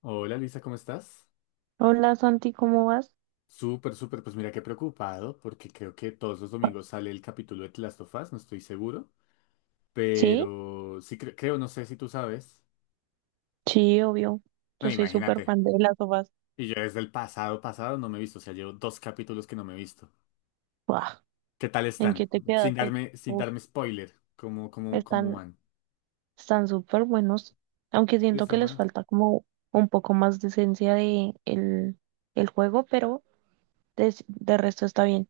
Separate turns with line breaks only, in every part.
Hola Luisa, ¿cómo estás?
Hola Santi, ¿cómo vas?
Súper, súper, pues mira que preocupado porque creo que todos los domingos sale el capítulo de The Last of Us, no estoy seguro,
Sí,
pero sí creo, no sé si tú sabes.
sí, obvio.
No,
Yo soy súper
imagínate.
fan de las sopas.
Y yo desde el pasado pasado no me he visto, o sea, llevo dos capítulos que no me he visto.
Buah,
¿Qué tal
¿en qué
están?
te
Sin
quedaste?
darme, sin
Uf,
darme spoiler, ¿cómo
están,
van?
están súper buenos. Aunque
¿Sí?
siento que
¿Están
les
buenos?
falta como un poco más de esencia de el juego, pero de resto está bien.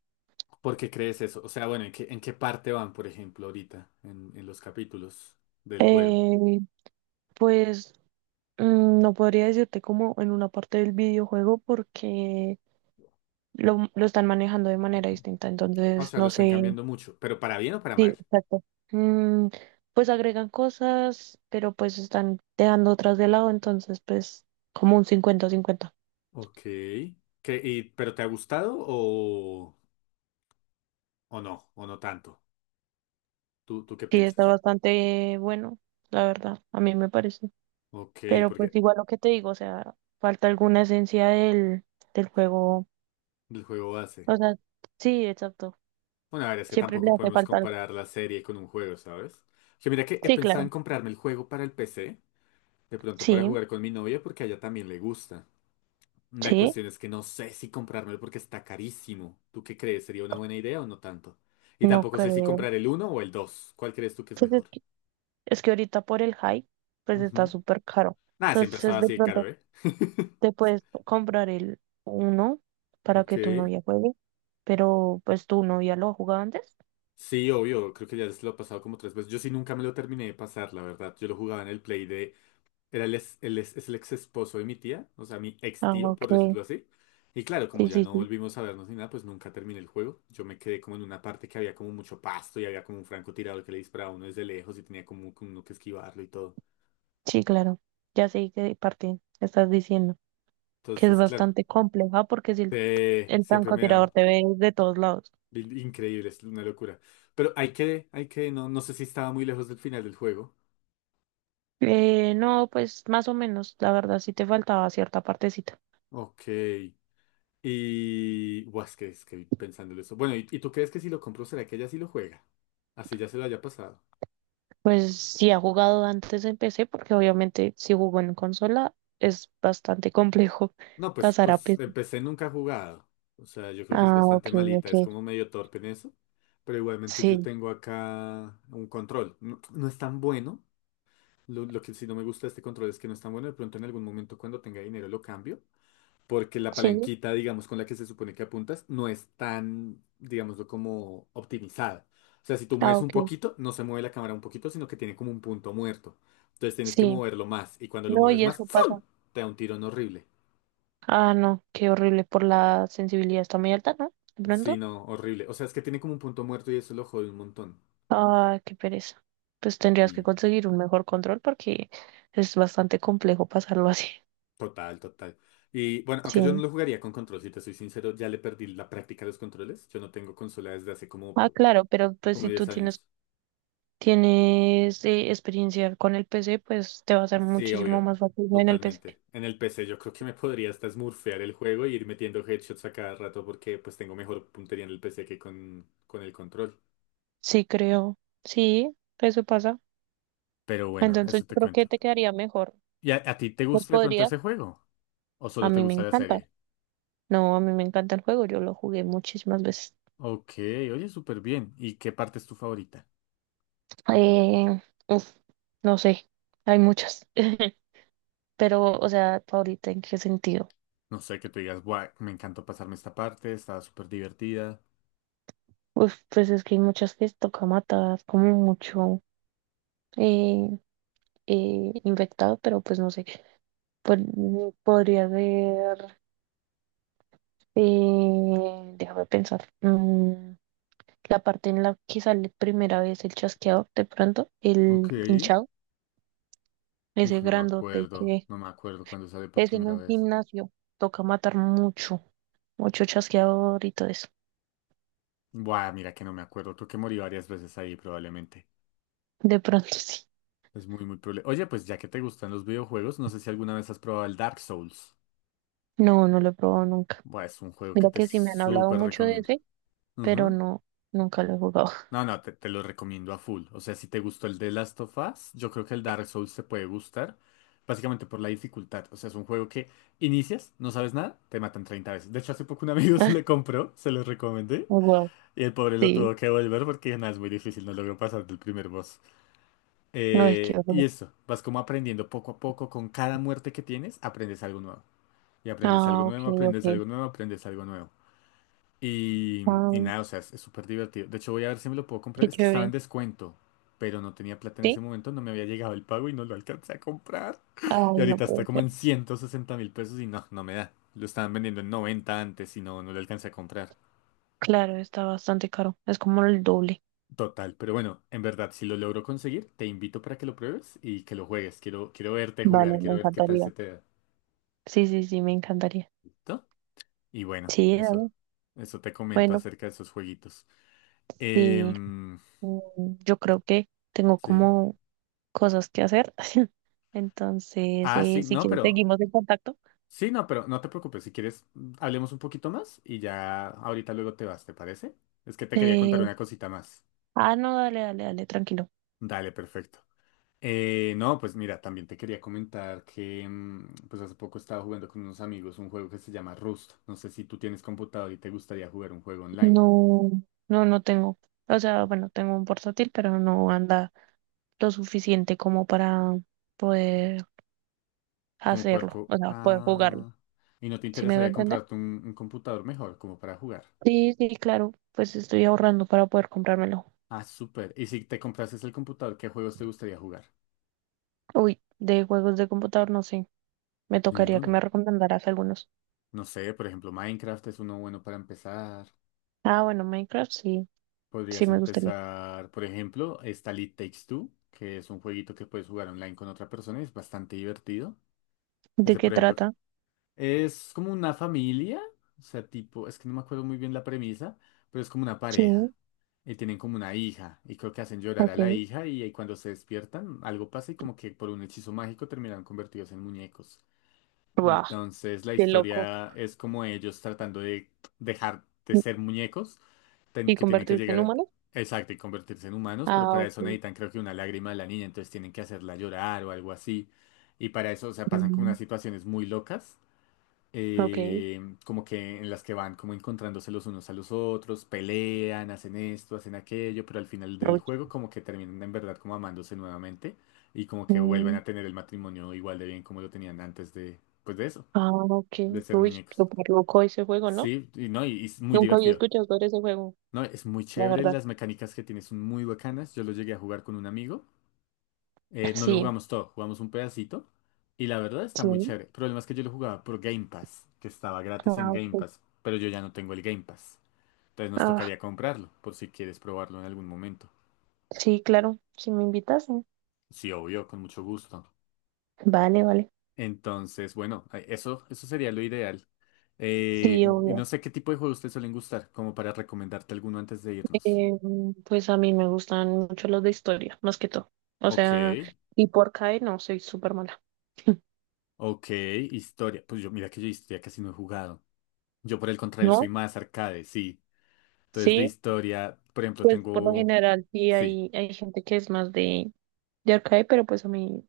¿Por qué crees eso? O sea, bueno, ¿en qué parte van, por ejemplo, ahorita en los capítulos del juego?
Eh, pues no podría decirte como en una parte del videojuego porque lo están manejando de manera distinta.
O
Entonces,
sea, lo
no
están
sé.
cambiando mucho, pero para bien o para
Sí,
mal.
exacto. Mm, pues agregan cosas, pero pues están dejando otras de lado, entonces pues como un cincuenta cincuenta.
Ok. ¿Pero te ha gustado o no? ¿O no tanto? ¿Tú qué
Sí, está
piensas?
bastante bueno, la verdad, a mí me parece.
Ok,
Pero pues
porque
igual lo que te digo, o sea, falta alguna esencia del juego.
el juego base.
O sea, sí, exacto.
Bueno, a ver, es que
Siempre le
tampoco
hace
podemos
falta algo.
comparar la serie con un juego, ¿sabes? Que mira que he
Sí,
pensado en
claro.
comprarme el juego para el PC, de pronto para
Sí,
jugar con mi novia porque a ella también le gusta. La
sí,
cuestión es que no sé si comprármelo porque está carísimo. ¿Tú qué crees? ¿Sería una buena idea o no tanto? Y
no
tampoco sé si
creo.
comprar el uno o el 2. ¿Cuál crees tú que es
Pues es
mejor?
que, es que ahorita por el hype pues está
Ujú.
súper caro.
Nada, siempre
Entonces
estaba
de
así de caro,
pronto.
¿eh?
Te puedes comprar el uno para
Ok.
que tu novia juegue, pero pues tu novia lo ha jugado antes.
Sí, obvio, creo que ya se lo he pasado como tres veces. Yo sí nunca me lo terminé de pasar, la verdad. Yo lo jugaba en el Play de... Era el, ex- es el ex esposo de mi tía, o sea, mi ex
Ah,
tío,
ok.
por decirlo así. Y claro, como
Sí,
ya
sí,
no
sí.
volvimos a vernos ni nada, pues nunca terminé el juego. Yo me quedé como en una parte que había como mucho pasto y había como un francotirador que le disparaba a uno desde lejos y tenía como uno que esquivarlo y todo.
Sí, claro. Ya sé qué parte estás diciendo, que es
Entonces, claro,
bastante compleja porque si el, el
siempre me
francotirador
ha...
te ve de todos lados.
Increíble, es una locura. Pero hay que, no sé si estaba muy lejos del final del juego.
No, pues más o menos, la verdad sí te faltaba cierta partecita.
Ok. Y, buah, es que pensándolo eso. Bueno, ¿y tú crees que si lo compro, será que ella sí lo juega? Así ya se lo haya pasado.
Pues si ha jugado antes en PC, porque obviamente si jugó en consola es bastante complejo
No, pues,
pasar a
pues
PC.
empecé nunca ha jugado. O sea, yo creo que es
Ah, ok,
bastante malita,
ok.
es como medio torpe en eso. Pero igualmente yo
Sí,
tengo acá un control. No, no es tan bueno. Lo que sí no me gusta de este control es que no es tan bueno. De pronto en algún momento cuando tenga dinero lo cambio. Porque la
sí.
palanquita, digamos, con la que se supone que apuntas, no es tan, digámoslo, como optimizada. O sea, si tú
Ah,
mueves un
ok.
poquito, no se mueve la cámara un poquito, sino que tiene como un punto muerto. Entonces tienes que
Sí.
moverlo más, y cuando lo
No,
mueves
y
más,
eso pasa.
¡fum! Te da un tirón horrible.
Ah, no, qué horrible por la sensibilidad. Está muy alta, ¿no? De
Sí,
pronto.
no, horrible. O sea, es que tiene como un punto muerto y eso lo jode un montón.
Ah, qué pereza. Pues tendrías que
Y
conseguir un mejor control porque es bastante complejo pasarlo así.
total, total. Y bueno, aunque
Sí.
yo no lo jugaría con control, si te soy sincero, ya le perdí la práctica a los controles. Yo no tengo consola desde hace como,
Ah, claro, pero pues
como
si tú
10
tienes,
años.
tienes experiencia con el PC, pues te va a ser
Sí,
muchísimo
obvio.
más fácil en el PC.
Totalmente. En el PC yo creo que me podría hasta smurfear el juego y ir metiendo headshots a cada rato porque pues tengo mejor puntería en el PC que con el control.
Sí, creo. Sí, eso pasa.
Pero bueno,
Entonces
eso
yo
te
creo que
cuento.
te quedaría mejor.
¿Y a ti te
Pues
gusta de pronto
podrías.
ese juego? ¿O
A
solo te
mí me
gusta la
encanta.
serie?
No, a mí me encanta el juego, yo lo jugué muchísimas veces.
Ok, oye, súper bien. ¿Y qué parte es tu favorita?
Eh, uf, no sé, hay muchas. Pero, o sea, ahorita ¿en qué sentido?
No sé, que tú digas, guau, me encantó pasarme esta parte, estaba súper divertida.
Uf, pues es que hay muchas que toca matar, como mucho eh, infectado, pero pues no sé. Podría haber, déjame pensar, la parte en la que sale primera vez el chasqueador, de pronto,
Ok.
el hinchado,
Uf,
ese
no me
grandote
acuerdo.
que.
No me acuerdo cuando sale por
Es en
primera
un
vez.
gimnasio. Toca matar mucho, mucho chasqueador y todo eso.
Buah, mira que no me acuerdo. Creo que morí varias veces ahí probablemente.
De pronto sí.
Es muy, muy probable. Oye, pues ya que te gustan los videojuegos, no sé si alguna vez has probado el Dark Souls.
No, no lo he probado nunca.
Buah, es un juego que
Mira
te
que sí me han hablado
súper
mucho de
recomiendo.
ese, pero
Ujú.
no, nunca lo he jugado.
No, no, te lo recomiendo a full. O sea, si te gustó el de Last of Us, yo creo que el Dark Souls te puede gustar. Básicamente por la dificultad. O sea, es un juego que inicias, no sabes nada, te matan 30 veces. De hecho, hace poco un amigo se le compró, se lo recomendé.
Oh, wow,
Y el pobre lo
sí.
tuvo que volver porque nada, es muy difícil, no logró pasar del primer boss.
Ay, qué
Y
horror.
eso, vas como aprendiendo poco a poco, con cada muerte que tienes, aprendes algo nuevo. Y, aprendes algo
Ah, ok,
nuevo, aprendes
ok.
algo nuevo, aprendes algo nuevo. Y, y
Ah,
nada, o sea, es súper divertido. De hecho, voy a ver si me lo puedo comprar.
qué
Es que estaba en
chévere.
descuento, pero no tenía plata en ese
¿Sí?
momento, no me había llegado el pago y no lo alcancé a comprar. Y
Ay, no
ahorita está
puede
como
ser.
en 160.000 pesos y no, no me da. Lo estaban vendiendo en 90 antes y no, no lo alcancé a comprar.
Claro, está bastante caro. Es como el doble.
Total, pero bueno, en verdad, si lo logro conseguir, te invito para que lo pruebes y que lo juegues. Quiero verte jugar,
Vale, me
quiero ver qué tal
encantaría.
se te da.
Sí, sí, sí, me encantaría.
¿Listo? Y bueno,
Sí,
eso,
dale.
eso te comento
Bueno,
acerca de esos jueguitos.
sí.
Em,
Yo creo que tengo
sí.
como cosas que hacer. Entonces,
Ah, sí,
si
no,
quieres,
pero.
seguimos en contacto.
Sí, no, pero no te preocupes. Si quieres, hablemos un poquito más y ya ahorita luego te vas, ¿te parece? Es que te quería contar
Eh,
una cosita más.
ah, no, dale, dale, dale, tranquilo.
Dale, perfecto. No, pues mira, también te quería comentar que pues hace poco estaba jugando con unos amigos un juego que se llama Rust. No sé si tú tienes computador y te gustaría jugar un juego online.
No, no, no tengo. O sea, bueno, tengo un portátil, pero no anda lo suficiente como para poder
Como
hacerlo,
puerco.
o sea, poder jugarlo.
Ah. ¿Y no te
¿Sí me voy a
interesaría
entender?
comprarte un computador mejor como para jugar?
Sí, sí, claro. Pues estoy ahorrando para poder comprármelo.
Ah, súper. ¿Y si te comprases el computador, qué juegos te gustaría jugar?
Uy, de juegos de computador, no sé. Me tocaría que
Ninguno.
me recomendaras algunos.
No sé, por ejemplo, Minecraft es uno bueno para empezar.
Ah, bueno, Minecraft, sí, sí
Podrías
me gustaría.
empezar, por ejemplo, está It Takes Two, que es un jueguito que puedes jugar online con otra persona y es bastante divertido.
¿De
Ese,
qué
por ejemplo,
trata?
es como una familia, o sea, tipo, es que no me acuerdo muy bien la premisa, pero es como una
Sí,
pareja. Y tienen como una hija, y creo que hacen llorar a la
ok.
hija, y, ahí cuando se despiertan, algo pasa y como que por un hechizo mágico terminan convertidos en muñecos.
Wow.
Entonces la
Qué loco.
historia es como ellos tratando de dejar de
¿Y
ser muñecos,
y
que tienen que
convertirse en
llegar,
humano?
exacto, y convertirse en humanos, pero
Ah,
para eso
ok.
necesitan creo que una lágrima de la niña, entonces tienen que hacerla llorar o algo así. Y para eso, o sea, pasan como unas
Mm,
situaciones muy locas,
ok.
eh, como que en las que van como encontrándose los unos a los otros, pelean, hacen esto, hacen aquello, pero al final del
Uy.
juego como que terminan en verdad como amándose nuevamente y como que vuelven
Mm,
a tener el matrimonio igual de bien como lo tenían antes de, pues de eso
ah, ok.
de ser
Uy,
muñecos.
súper loco ese juego, ¿no?
Sí, y no, y es muy
Nunca había
divertido.
escuchado sobre ese juego,
No, es muy
la
chévere,
verdad.
las mecánicas que tiene son muy bacanas. Yo lo llegué a jugar con un amigo. No lo
Sí,
jugamos todo, jugamos un pedacito. Y la verdad está
sí.
muy chévere. El problema es que yo lo jugaba por Game Pass, que estaba gratis en
Ah,
Game
ok.
Pass, pero yo ya no tengo el Game Pass. Entonces nos
Ah,
tocaría comprarlo, por si quieres probarlo en algún momento.
sí, claro. Si me invitas, sí.
Sí, obvio, con mucho gusto.
Vale, vale.
Entonces, bueno, eso sería lo ideal.
Sí,
Y
obvio.
no sé qué tipo de juegos te suelen gustar, como para recomendarte alguno antes de irnos.
Em, pues a mí me gustan mucho los de historia, más que todo. O
Ok.
sea, y por CAE no, soy súper mala.
Ok, historia. Pues yo, mira que yo historia casi no he jugado. Yo por el contrario soy
¿No?
más arcade, sí. Entonces de
Sí.
historia, por ejemplo,
Pues por lo
tengo...
general sí
Sí,
hay gente que es más de arcade, pero pues a mí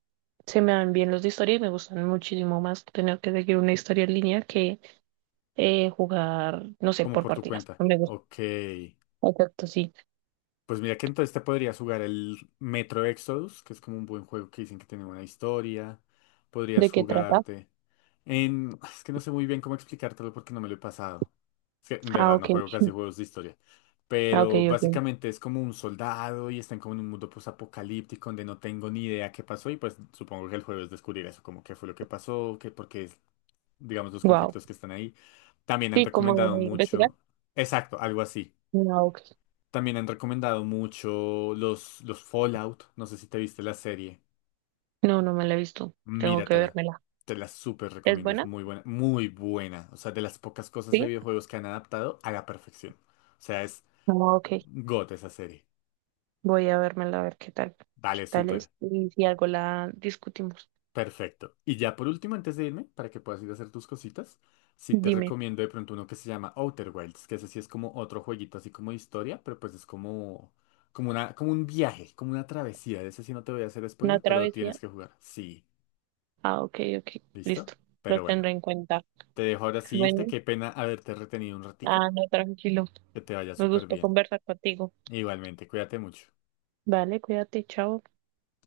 se me dan bien los de historia y me gustan muchísimo más tener que seguir una historia en línea que jugar, no sé,
como
por
por tu
partidas.
cuenta.
No me gusta.
Ok.
Exacto, sí.
Pues mira que entonces te podrías jugar el Metro Exodus, que es como un buen juego que dicen que tiene buena historia.
¿De
Podrías
qué trata?
jugarte en... Es que no sé muy bien cómo explicártelo porque no me lo he pasado. Es que en
Ah,
verdad no
ok.
juego casi juegos de historia.
Ah, ok,
Pero
ok.
básicamente es como un soldado y están como en un mundo posapocalíptico donde no tengo ni idea qué pasó y pues supongo que el juego es descubrir eso, como qué fue lo que pasó, qué, porque es, digamos, los
Wow.
conflictos que están ahí. También han
Sí, como
recomendado
de investigar.
mucho. Exacto, algo así.
No, ok.
También han recomendado mucho los Fallout. No sé si te viste la serie.
No, no me la he visto. Tengo que
Míratela.
vérmela.
Te la súper
¿Es
recomiendo. Es
buena?
muy buena. Muy buena. O sea, de las pocas cosas de
Sí.
videojuegos que han adaptado a la perfección. O sea, es
No, ok.
GOT esa serie.
Voy a vérmela a ver qué tal, qué
Dale,
tal
súper.
es y si algo la discutimos.
Perfecto. Y ya por último, antes de irme, para que puedas ir a hacer tus cositas, sí te
Dime,
recomiendo de pronto uno que se llama Outer Wilds, que ese sí es como otro jueguito así como de historia, pero pues es como, una, como un viaje, como una travesía. De ese sí no te voy a hacer
¿una
spoiler, pero lo
travesía?
tienes que jugar. Sí,
Ah, ok, ok.
¿listo?
Listo. Lo
Pero bueno,
tendré en cuenta.
te dejo ahora sí irte.
Bueno,
Qué pena haberte retenido un ratico.
ah, no, tranquilo.
Que te vaya
Me
súper
gustó
bien.
conversar contigo.
Igualmente, cuídate mucho.
Vale, cuídate, chao.